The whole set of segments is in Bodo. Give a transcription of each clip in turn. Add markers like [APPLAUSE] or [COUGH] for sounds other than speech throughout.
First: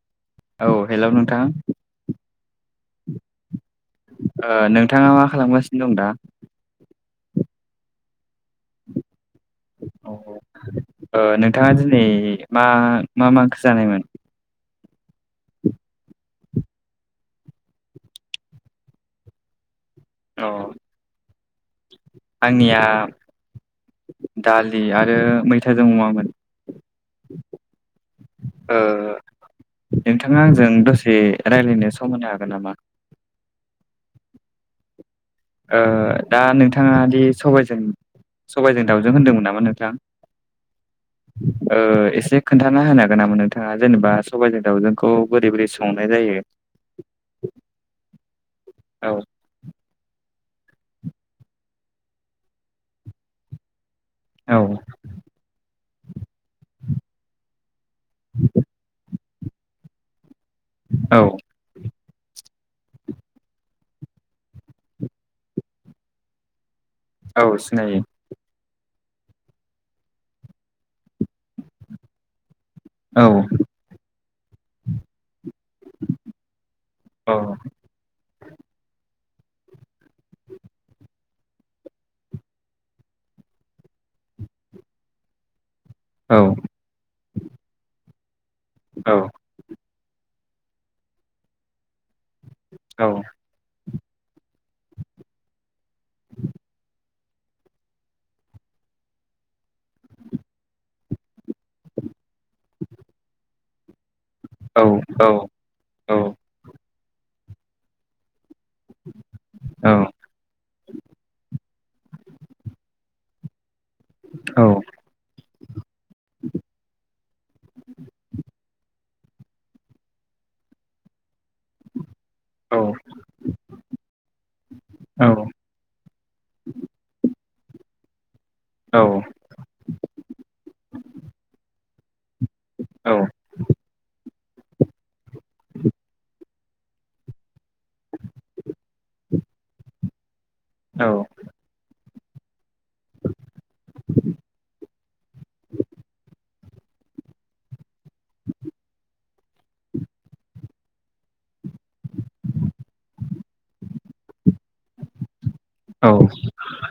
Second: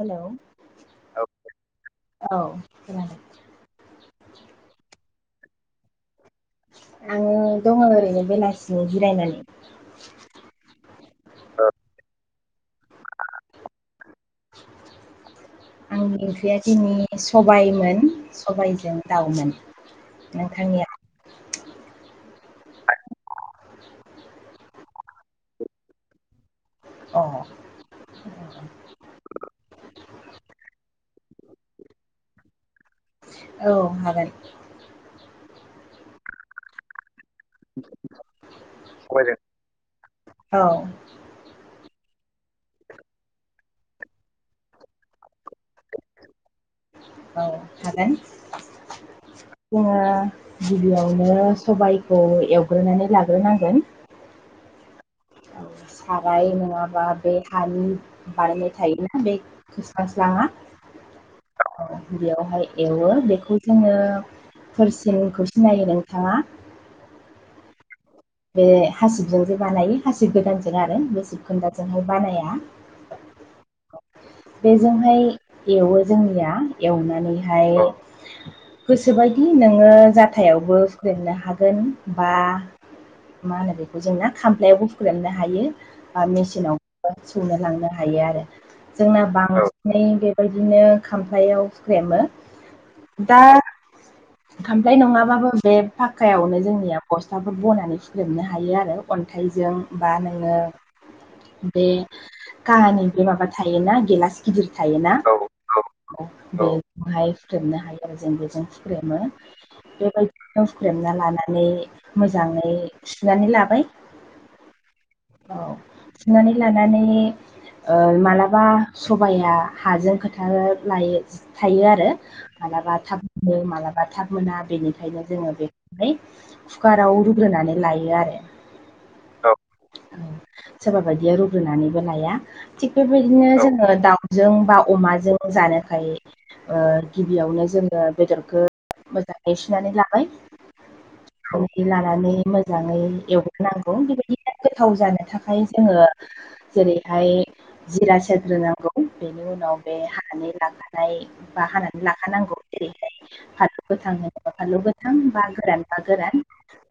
हेलौ औ हेल' नोंथां औ खोनादों नोंथाङा मा खालामगासिनो दं दा? आङो दङ ओरैनो बेलासिनि जिरायनानै। नोंथाङा दिनै मा मा मा ओंख्रि जानायमोन? [INAUDIBLE] आंनि ओंख्रिया दिनै सबायमोन सबायाइजों दाउमोन। औ नोंथांनिया आंनिया दालि आरो मैथाजों अमामोन। अ ओ नोंथाङा आंजों दसे रायज्लायनो सम होनो हागोन नामा? औ हागोन। ओ दा नोंथाङा दि सबायजों-सबायजों दाउजों होनदोंमोन नामा नोंथां? औ। [INAUDIBLE] ओ एसे खोन्थाना होनो हागोन नामा नोंथाङा जेनेबा सबाइजों दाउजोंखौ बोरै-बोरै संनाय जायो? [INAUDIBLE] औ हागोन। औ जोङो गिबियावनो सबाइखौ एवग्रोनानै लाग्रोनांगोन। औ औ साराय नङाबा बे हानि बानायनाय थायोना बे फोस्लांस्लाङा औ बेयावहाय एवो बेखौ जोङो फोरसिनखौ सिनायो नोंथाङा? औ सिनायो। बे हासिबजों जे बानायो हासिब गोदानजों आरो बे सिबखोनदाजोंहाय बानाया। औ बेजोंहाय एवो जोंनिया औ एवनानैहाय गोसोबायदि नोङो जाथायावबो हुख्रेमनो हागोन बा मा होनो बेखौ जोंना खामफ्लायावबो फुख्रेमनो हायो बा औ मेसिनाव सौनो लांनो हायो आरो जोंना बां सिनै बेबायदिनो खामफ्लयाव हुख्रेमो। औ दा खामफ्लाय नङाबाबो बे फाक्कायावनो जोंनिया बस्थाफोर बनानै हुख्रेमनो हायो आरो। अन्थाइजों बा नोङो [INAUDIBLE] बे काहानि बे माबा थायोना गेलास गिदिर थायोना? औ औ बेखौहाय हुख्रेबनो हायो आरो जों बेजों। फुख्रेमो औ बेबायदिनो हुख्रेमना लानानै मोजाङै सुनानै लाबाय। औ औ सुनानै लानानै ओ मालाबा सबाया हाजों खोथा लायो थायो आरो औ माबलाबा थाब मालाबा थाब मोना बेनिखायनो औ जों बेखौहाय कुकाराव रु रुग्रोनानै लायो आरो। औ औ सोरबा बायदिया रुग्रोनानैबो लाया थिग बेबायदिनो जोङो दाउ जों बा अमाजों जानोखाय गिबियावनो जोङो बेदरखौ मोजाङै सुनानै लाबाय। औ। लानानै मोजाङै एवग्रोनांगौ बेबायदिनो गोथाव जानो थाखाय जोङो जेरैहाय जिरा सेरग्रोनांगौ बेनि उनाव बे हानै लाबानाय बा हानानै लाखानांगौ दे फाथो गोथां होनोबा फालौ गोथां बा गोरान बा गोरान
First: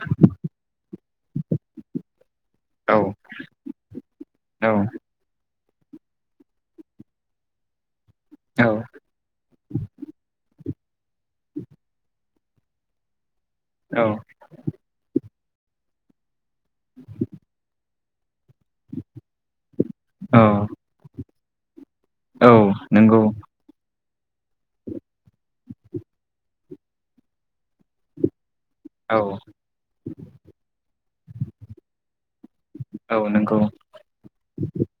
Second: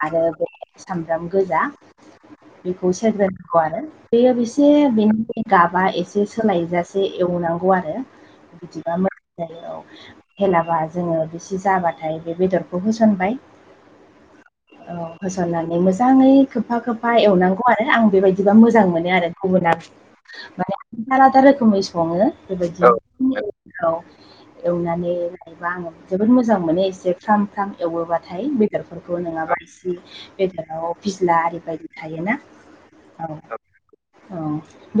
आरो सामब्राम गोजा बेखौ सेरग्रायांगौ आरो। बेयो बेसे बेनि गाबा एसे सोलायजासे एवनांगौ आरो, बिदिबा मो जयाव हेलाबा जोङो बेसे जाबाथाय बे बेदरखौ होसनबाय। औ। औ होसननानै मोजाङै खोबफा खोबफा एवनांगौ आरो आं बेबायदिबा मोजां मोनो आरो। गुबुना माने आलादा आलादा रोखोमै सङो औ बेबायदि ओ नंगौ औ एवनानै आं जोबोद मोजां मोनो एसे फ्राम फ्राम एवोबाथाय औ बेदरफोरखौ नङाबा एसे बेदराव फिस्ला आरि बायदि थायोना? औ। औ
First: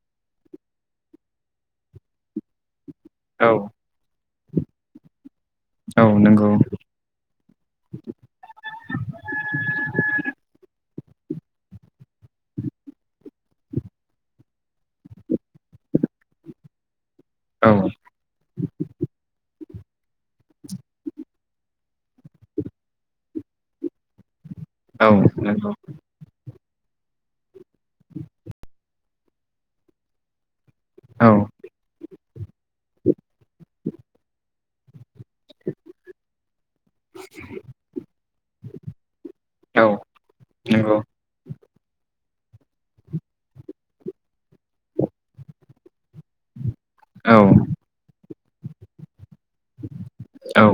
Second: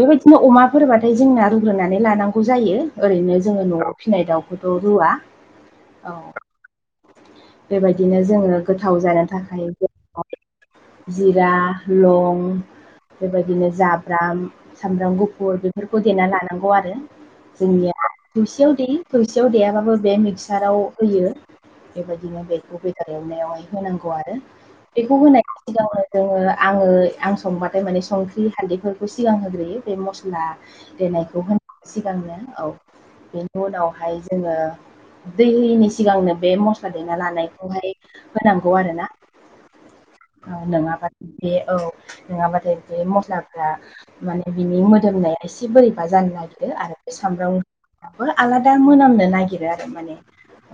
बेबायदिनो अमाफोरबाथाय जोंना रुग्रोनानै लानांगौ जायो। ओरैनो औ जोङो न'आव फिसिनाय दाउखौथ' रुवा। औ बेबायदिनो जोङो गोथाव जानो थाखाय जिरा, लं बेबायदिनो जाब्राम सामब्राम गुफुर बेफोरखौ देना लानांगौ आरो। औ जोंनिया थोसेयाव दै थोसेयाव दैयाबाबो बे हासाराव होयो, बेबायदिनो बेखौ बेदर एवनायावहाय होनांगौ आरो। औ नंगौ औ बेखौ होनाय नंगौ [UNINTELLIGIBLE] जोङो आङो आं संबाथाय माने संख्रि हाल्दैफोरखौ सिगां होग्रोयो बे मस्ला औ देनायखौ होनो सिगांनो औ, बेनि उनावहाय जोङो दै होयिनि सिगांनो बे मस्ला दैना लानायखौहाय होनांगौ आरो ना। औ। औ नङाबथाय बे औ, नङाबाथाय बे मस्लाफ्रा माने बिनि मोदोमनाया एसे बोरैबा जानो नागिरो आरो। बे औ सामब्रामाबो आलादा मोनामनो नागिरो आरो माने। औ।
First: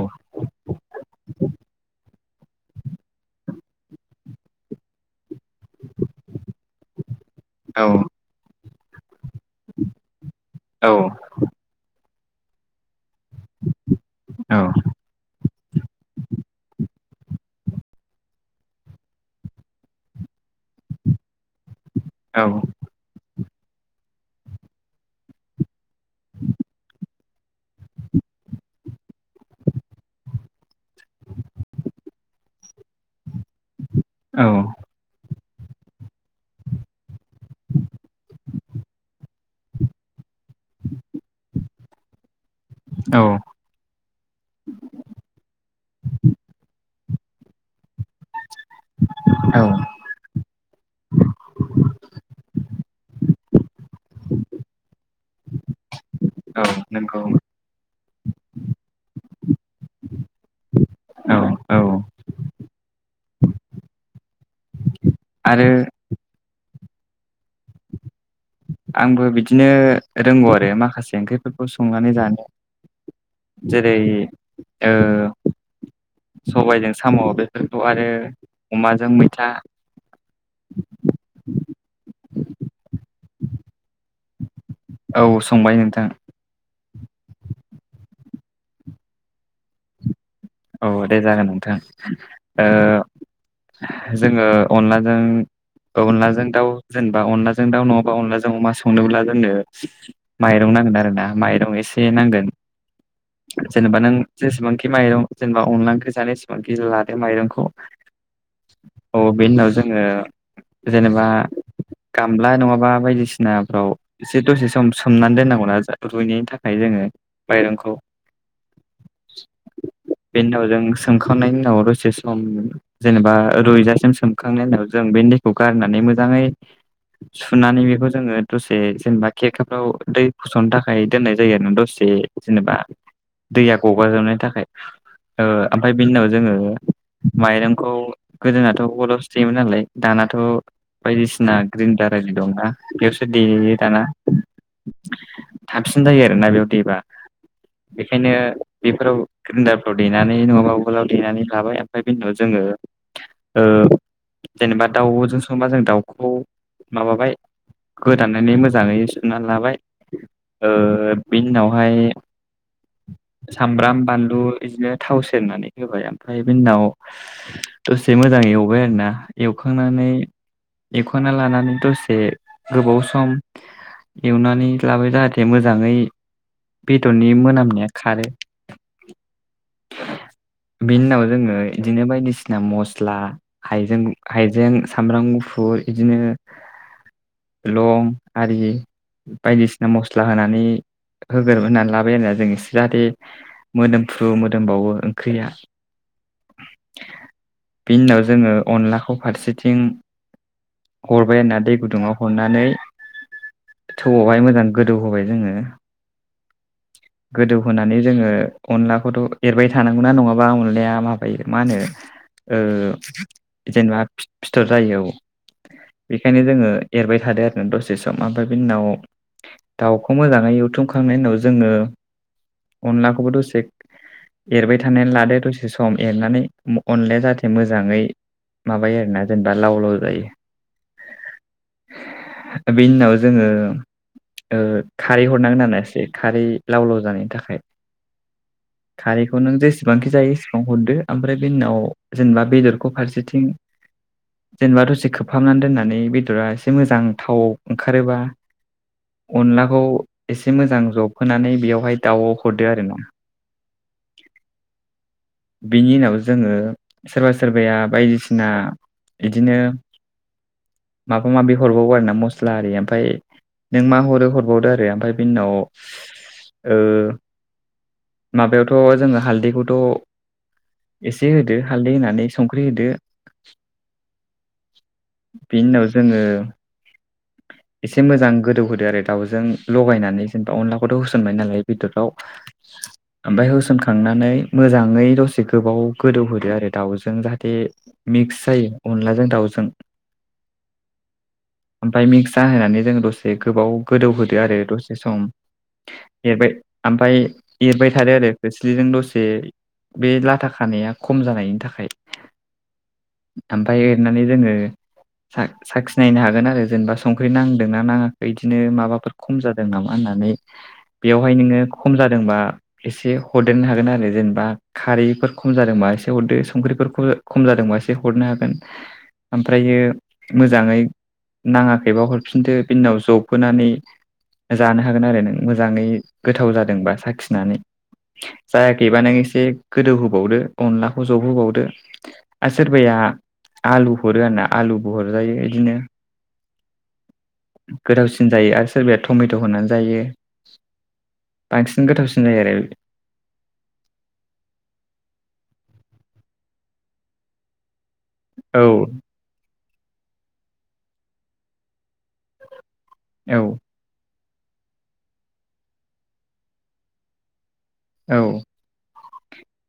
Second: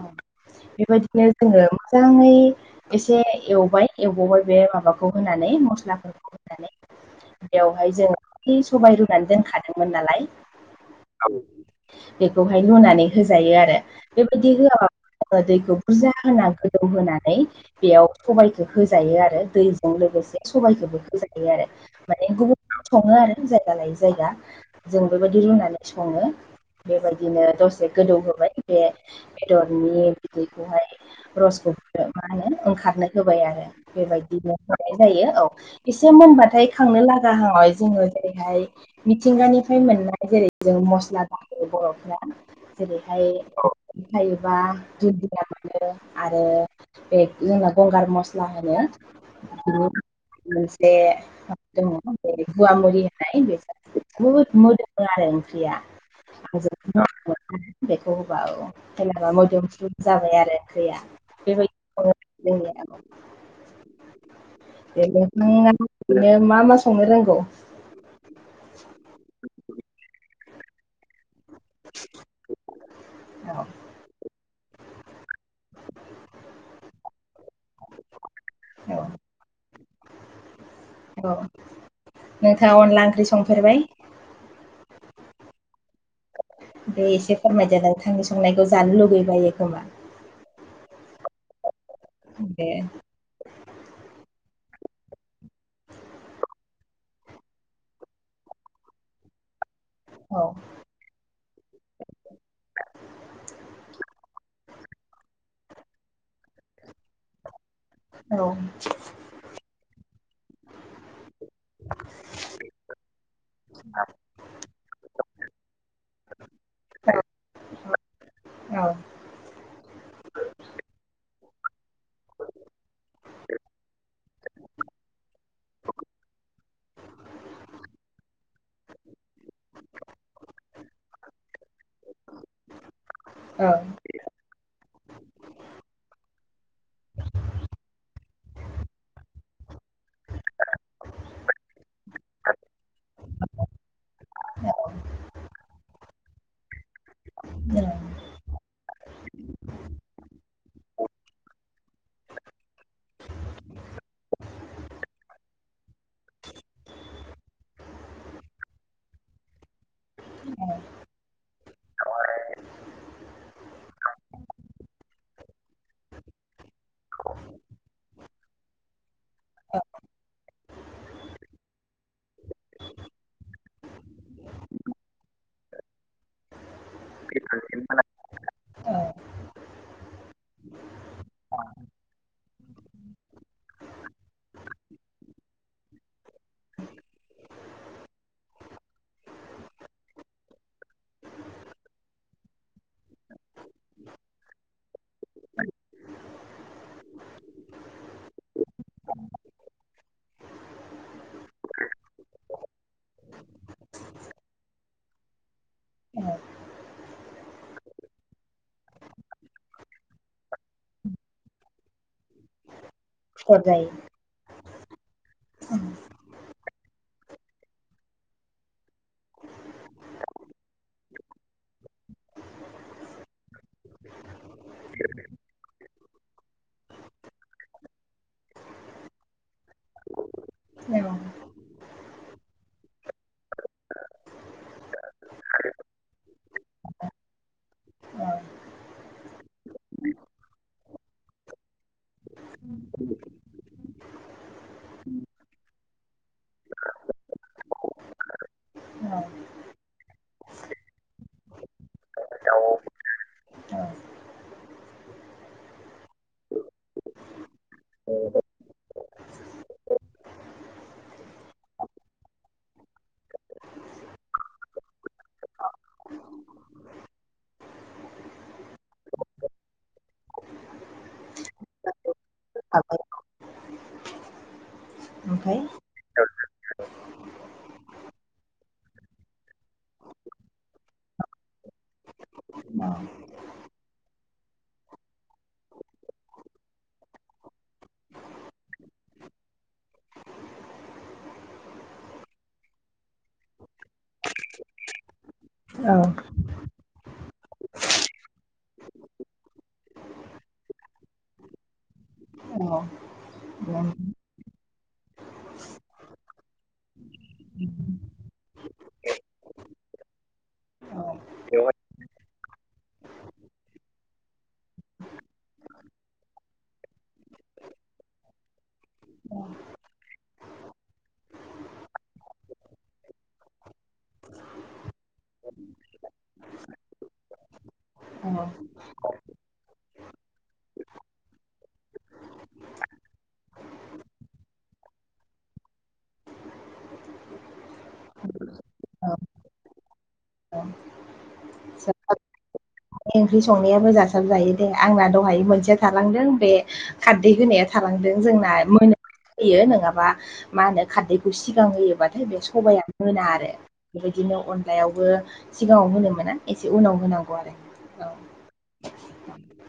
बेबायदिनो जोङो मोजाङै एसे एवबाय एवबावबाय बे माबाखौ होनानै मस्लाफोरखौ होनानै। बेवहाय जों खा सबाय रुनानै दोनखादोंमोन नालाय। औ। बेखौहाय लुनानै होजायो आरो। बेबायदि होआबा जङो दैखौ बुरजा होनानै गोदौ होनानै बेयाव सबाइखौ होजायो आरो दैजों लोगोसे सबाइखौबो होजायो आरो। माने गुबुन सङो आरो जायगा लायै जायगा। जों बेबायदि रुनानै सङो बेबायदिनो दसे गोदौ होबाय। बे बेदरनि बिनिखौहाय रसखौ मा होनो ओंखारनो होबाय आरो बेबायदिनो होनाय जायो औ। एसे मोनबाथाय खांनो लागााहाव जोङो जेरैहाय मिथिंगानिफ्राय मोननाय जेरै जों मस्ला दायोायो बर'फ्रा, जेरैहाय औ थायोबा ददिया मोनो आरो बे जोंना गंगार मस्ला होनो। औ। बिनि मोनसे दङ बे गुवा मुरि होननाय बे बहुद मोदोमो आरो ओंख्रिया। बेखौ नंगौ [UNINTELLIGIBLE] औ जेनेबा मोदोमफ्रु जाबाय आरो ओंख्रिया औ औ बेबायदि जोंनि नोंथाङा आरो ओरैनो मा मा संनो रोंगौ? आंबो बिदिनो रोंगौ आरो माखासे ओंख्रिफोरखौ संनानै जानो औ जेरै ओ सबायजों साम' बेफोरखौ आरो औ अमाजों मैथा औ नोंथाङा अनला ओंख्रि संफेरबाय? औ संबाय नोंथां। बे एसे फोरमायदो नोंथांनि संनायखौ जानो लुगैबायो खोमा। औ दे जागोन नोंथां। दे जोङो अनलाजों अनलाजों दाउ जेनेबा अनलाजों दाउ नङाबा अनलाजों अमा संनोब्ला जोंनो औ माइरं नांगोन आरो ना माइरं एसे से नांगोन जेनेबा नों जेसेबांखि माइरं जेनेबा अनला ओंख्रि जानाय समाव [UNINTELLIGIBLE] लादो माइरंखौ। औ औ बेनि उनाव जोङो जेनेबा गामला नङाबा बायदिसिनाफ्राव एसे दसे सम सोमनानै दोननांगौ ना रुइनायनि थाखाय जोङो माइरंखौ। औ बेनि उनाव जों सोमखांनायनि उनाव दसे सम जेनेबा रुइजासिम सोमखांनायनि उनाव जों बे दैखौ गारनानै मोजाङै सुनानै बेखौ जोङो दसे जेनेबा खेरखाफ्राव दै फसरनो थाखाय दोननाय जायो आरोना दसे। जेनेबा औ दैया गगाजोबनायनि थाखाय ओ ओमफ्राय बेनि उनाव जोङो माइरंखौ गोदोनाथ' उवालावसो देयोमोन नालाय दानाथ' बायदिसिना ग्रिनदार आरि दंना। बेयावसो देयो दाना औ थाबसिन जायो आरोना बेयाव देबा। [UNINTELLIGIBLE] बेखायनो बेफोराव ग्रिन्डार फ्राव देनानै नङाबा उवालाव देनानै लाबाय ओमफ्राय बिनि उनाव जोङो ओ जेनेबा दाउजों संबा जों दाउखौ माबाबाय गोदानानै मोजाङै सुनानै लाबाय। ओ बिनि उनावहाय सामब्राम बानलु बिदिनो थाव सेरनानै होबाय ओमफ्राय बिनि उनाव दसे मोजां एवबाय आरोना एवखांनानै एवखांना लानानै दसे गोबाव सम एवनानै लाबाय जाहाथे मोजाङै बेदरनि खर मोनामनाया खारो। बेनि उनाव जोङो इदिनो बायदिसिना मस्ला हाइजें हाइजें सामब्राम गुफुर इदिनो लं आरि बायदिसिना मस्ला होनानै होगोर होनानै लाबाय आरोना जों ए जाहाथे मोदोम फ्रु मोदोमबावो ओंख्रिया। बिनि उनाव जोङो अनलाखौ फारसेथिं हरबाय आरना दै गुदुङाव हरनानै थौआवहाय मोजां गोदौ होबाय जोङो। गोदौहोनानै जोङो अनलाखौथ' एरबाय थानांगौना नङाबा अनलाया माबायो मा होनो ओ जायो जेनेबा फिथर जायो औ। बेखायनो जोङो एरबाय थादो आरोना दसे सम ओमफ्राय बिनि उनाव दाउखौ मोजाङै एवथुमखांनायनि उनाव जोङो अनलाखौबोथ एरबाय थाना लादो दसे सम एरनानै अनलाया जाहाथे मोजाङै माबायो आरोना जेनेबा लाव लाव जायो औ बेनि उनाव जोङो ओ खारै हरनांगोन एसे खारै लाव लाव जानायनि थाखाय। औ खारैखौ नों जेसेबांखि जायो एसेबां हरदो ओमफ्राय बे उनाव जेनेबा बेदरखौ फारसेथिं जेनेबा दसे खोबहाबनानै दोननानै बेदरा एसे मोजां थाव ओंखारोबा। औ अनलाखौ एसे मोजां जबहोनानै बेवहाय दाउआव हरदो आरो ना [INAUDIBLE] औ बिनि उनाव जोङो सोरबा सोरबाया बायदिसिना बिदिनो माबा माबि हरबावो आरो ना मस्ला आरि ओमफ्राय नों मा हरो हरबावदो आरो ओमफ्राय बेनि उनाव ओ। माबायावथ' जोङो हालदैखौथ'। एसे होदो हालदै होनानै संख्रि होदो ओमफ्राय बिनि उनाव जोङो एसे मोजां गोदौहोदो आरो दाउजों लगायनानै जेनेबा अनलाखौथ' होसनबाय नालाय बेदराव। मा। ओमफ्राय होसनखांनानै मोजाङै दसे गोबाव गोदौहोदो आरो दाउजों जाहाथे। मिक्स जायो अनलाजों दाउजों ओमफ्राय मिक्स जाहोनानै जोंङो दसे गोबाव गोदौहोदो आरो दसे सम। औ एरबाय ओमफ्राय एरबाय थादो आरो खोस्लिजों दसे बे लाथा खानाया खम जानायनि थाखाय ओमफ्राय एरनानै जोङो साखिनायनो हागोन आरो जेनेबा संख्रि नांदोंनाा नाङाखै बिदिनो माबाफोर खम जादों नामा होननानै। बेवहाय नोङो औ खम जादोंबा एसे हरदेरनो हागोन आरो जेनेबा खारैफोर खम जादोंबा एसे हरदो संख्रिफोरखौ खम जादोंबासो एसे हरनो हागोन ओमफ्रायो मोजाङै। नाङाखैबा हरफिनदो बिनि उनाव जबहओनानै जानो हागोन आरो नों मोजाङै गोथाव जादोंबा साखिनानै जायाखैबा नों एसे गोदौहोबावदो अनलाखौ जबहोबावदो आरो सोरबाया आलु हरो आरोना आलुबो हरजायो बिदिनो गोथावसिन जायो आरो सोरबाया औ टमेट' होनानै जायो। बांसिन गोथावसिन जायो आरो बे ओंख्रि संनायाबो जासाबजायो दे आंना दहाय मोनसेया थालांदों बे खारदै होनाया थालांदों जोंना मोन होयो नङाबा मा होनो खारदैखौ सिगां होयोबाथाय बे सबाया। मोना औ आरो बेबायदिनो अनलायावबो सिगाङाव होनो मोना एसे उनाव होनांगौ आरो। औ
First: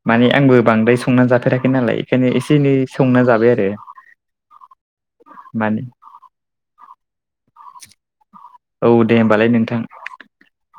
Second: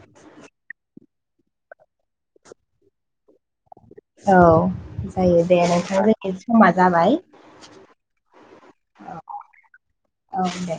माने आंबो बांद्राय संना जाफेराखै नालाय बेखायनो एसे एनै संना जाबाय आरो औ जायो दे माने नोंथां समा जाबाय औ दे होमबालाय नोंथां औ दे।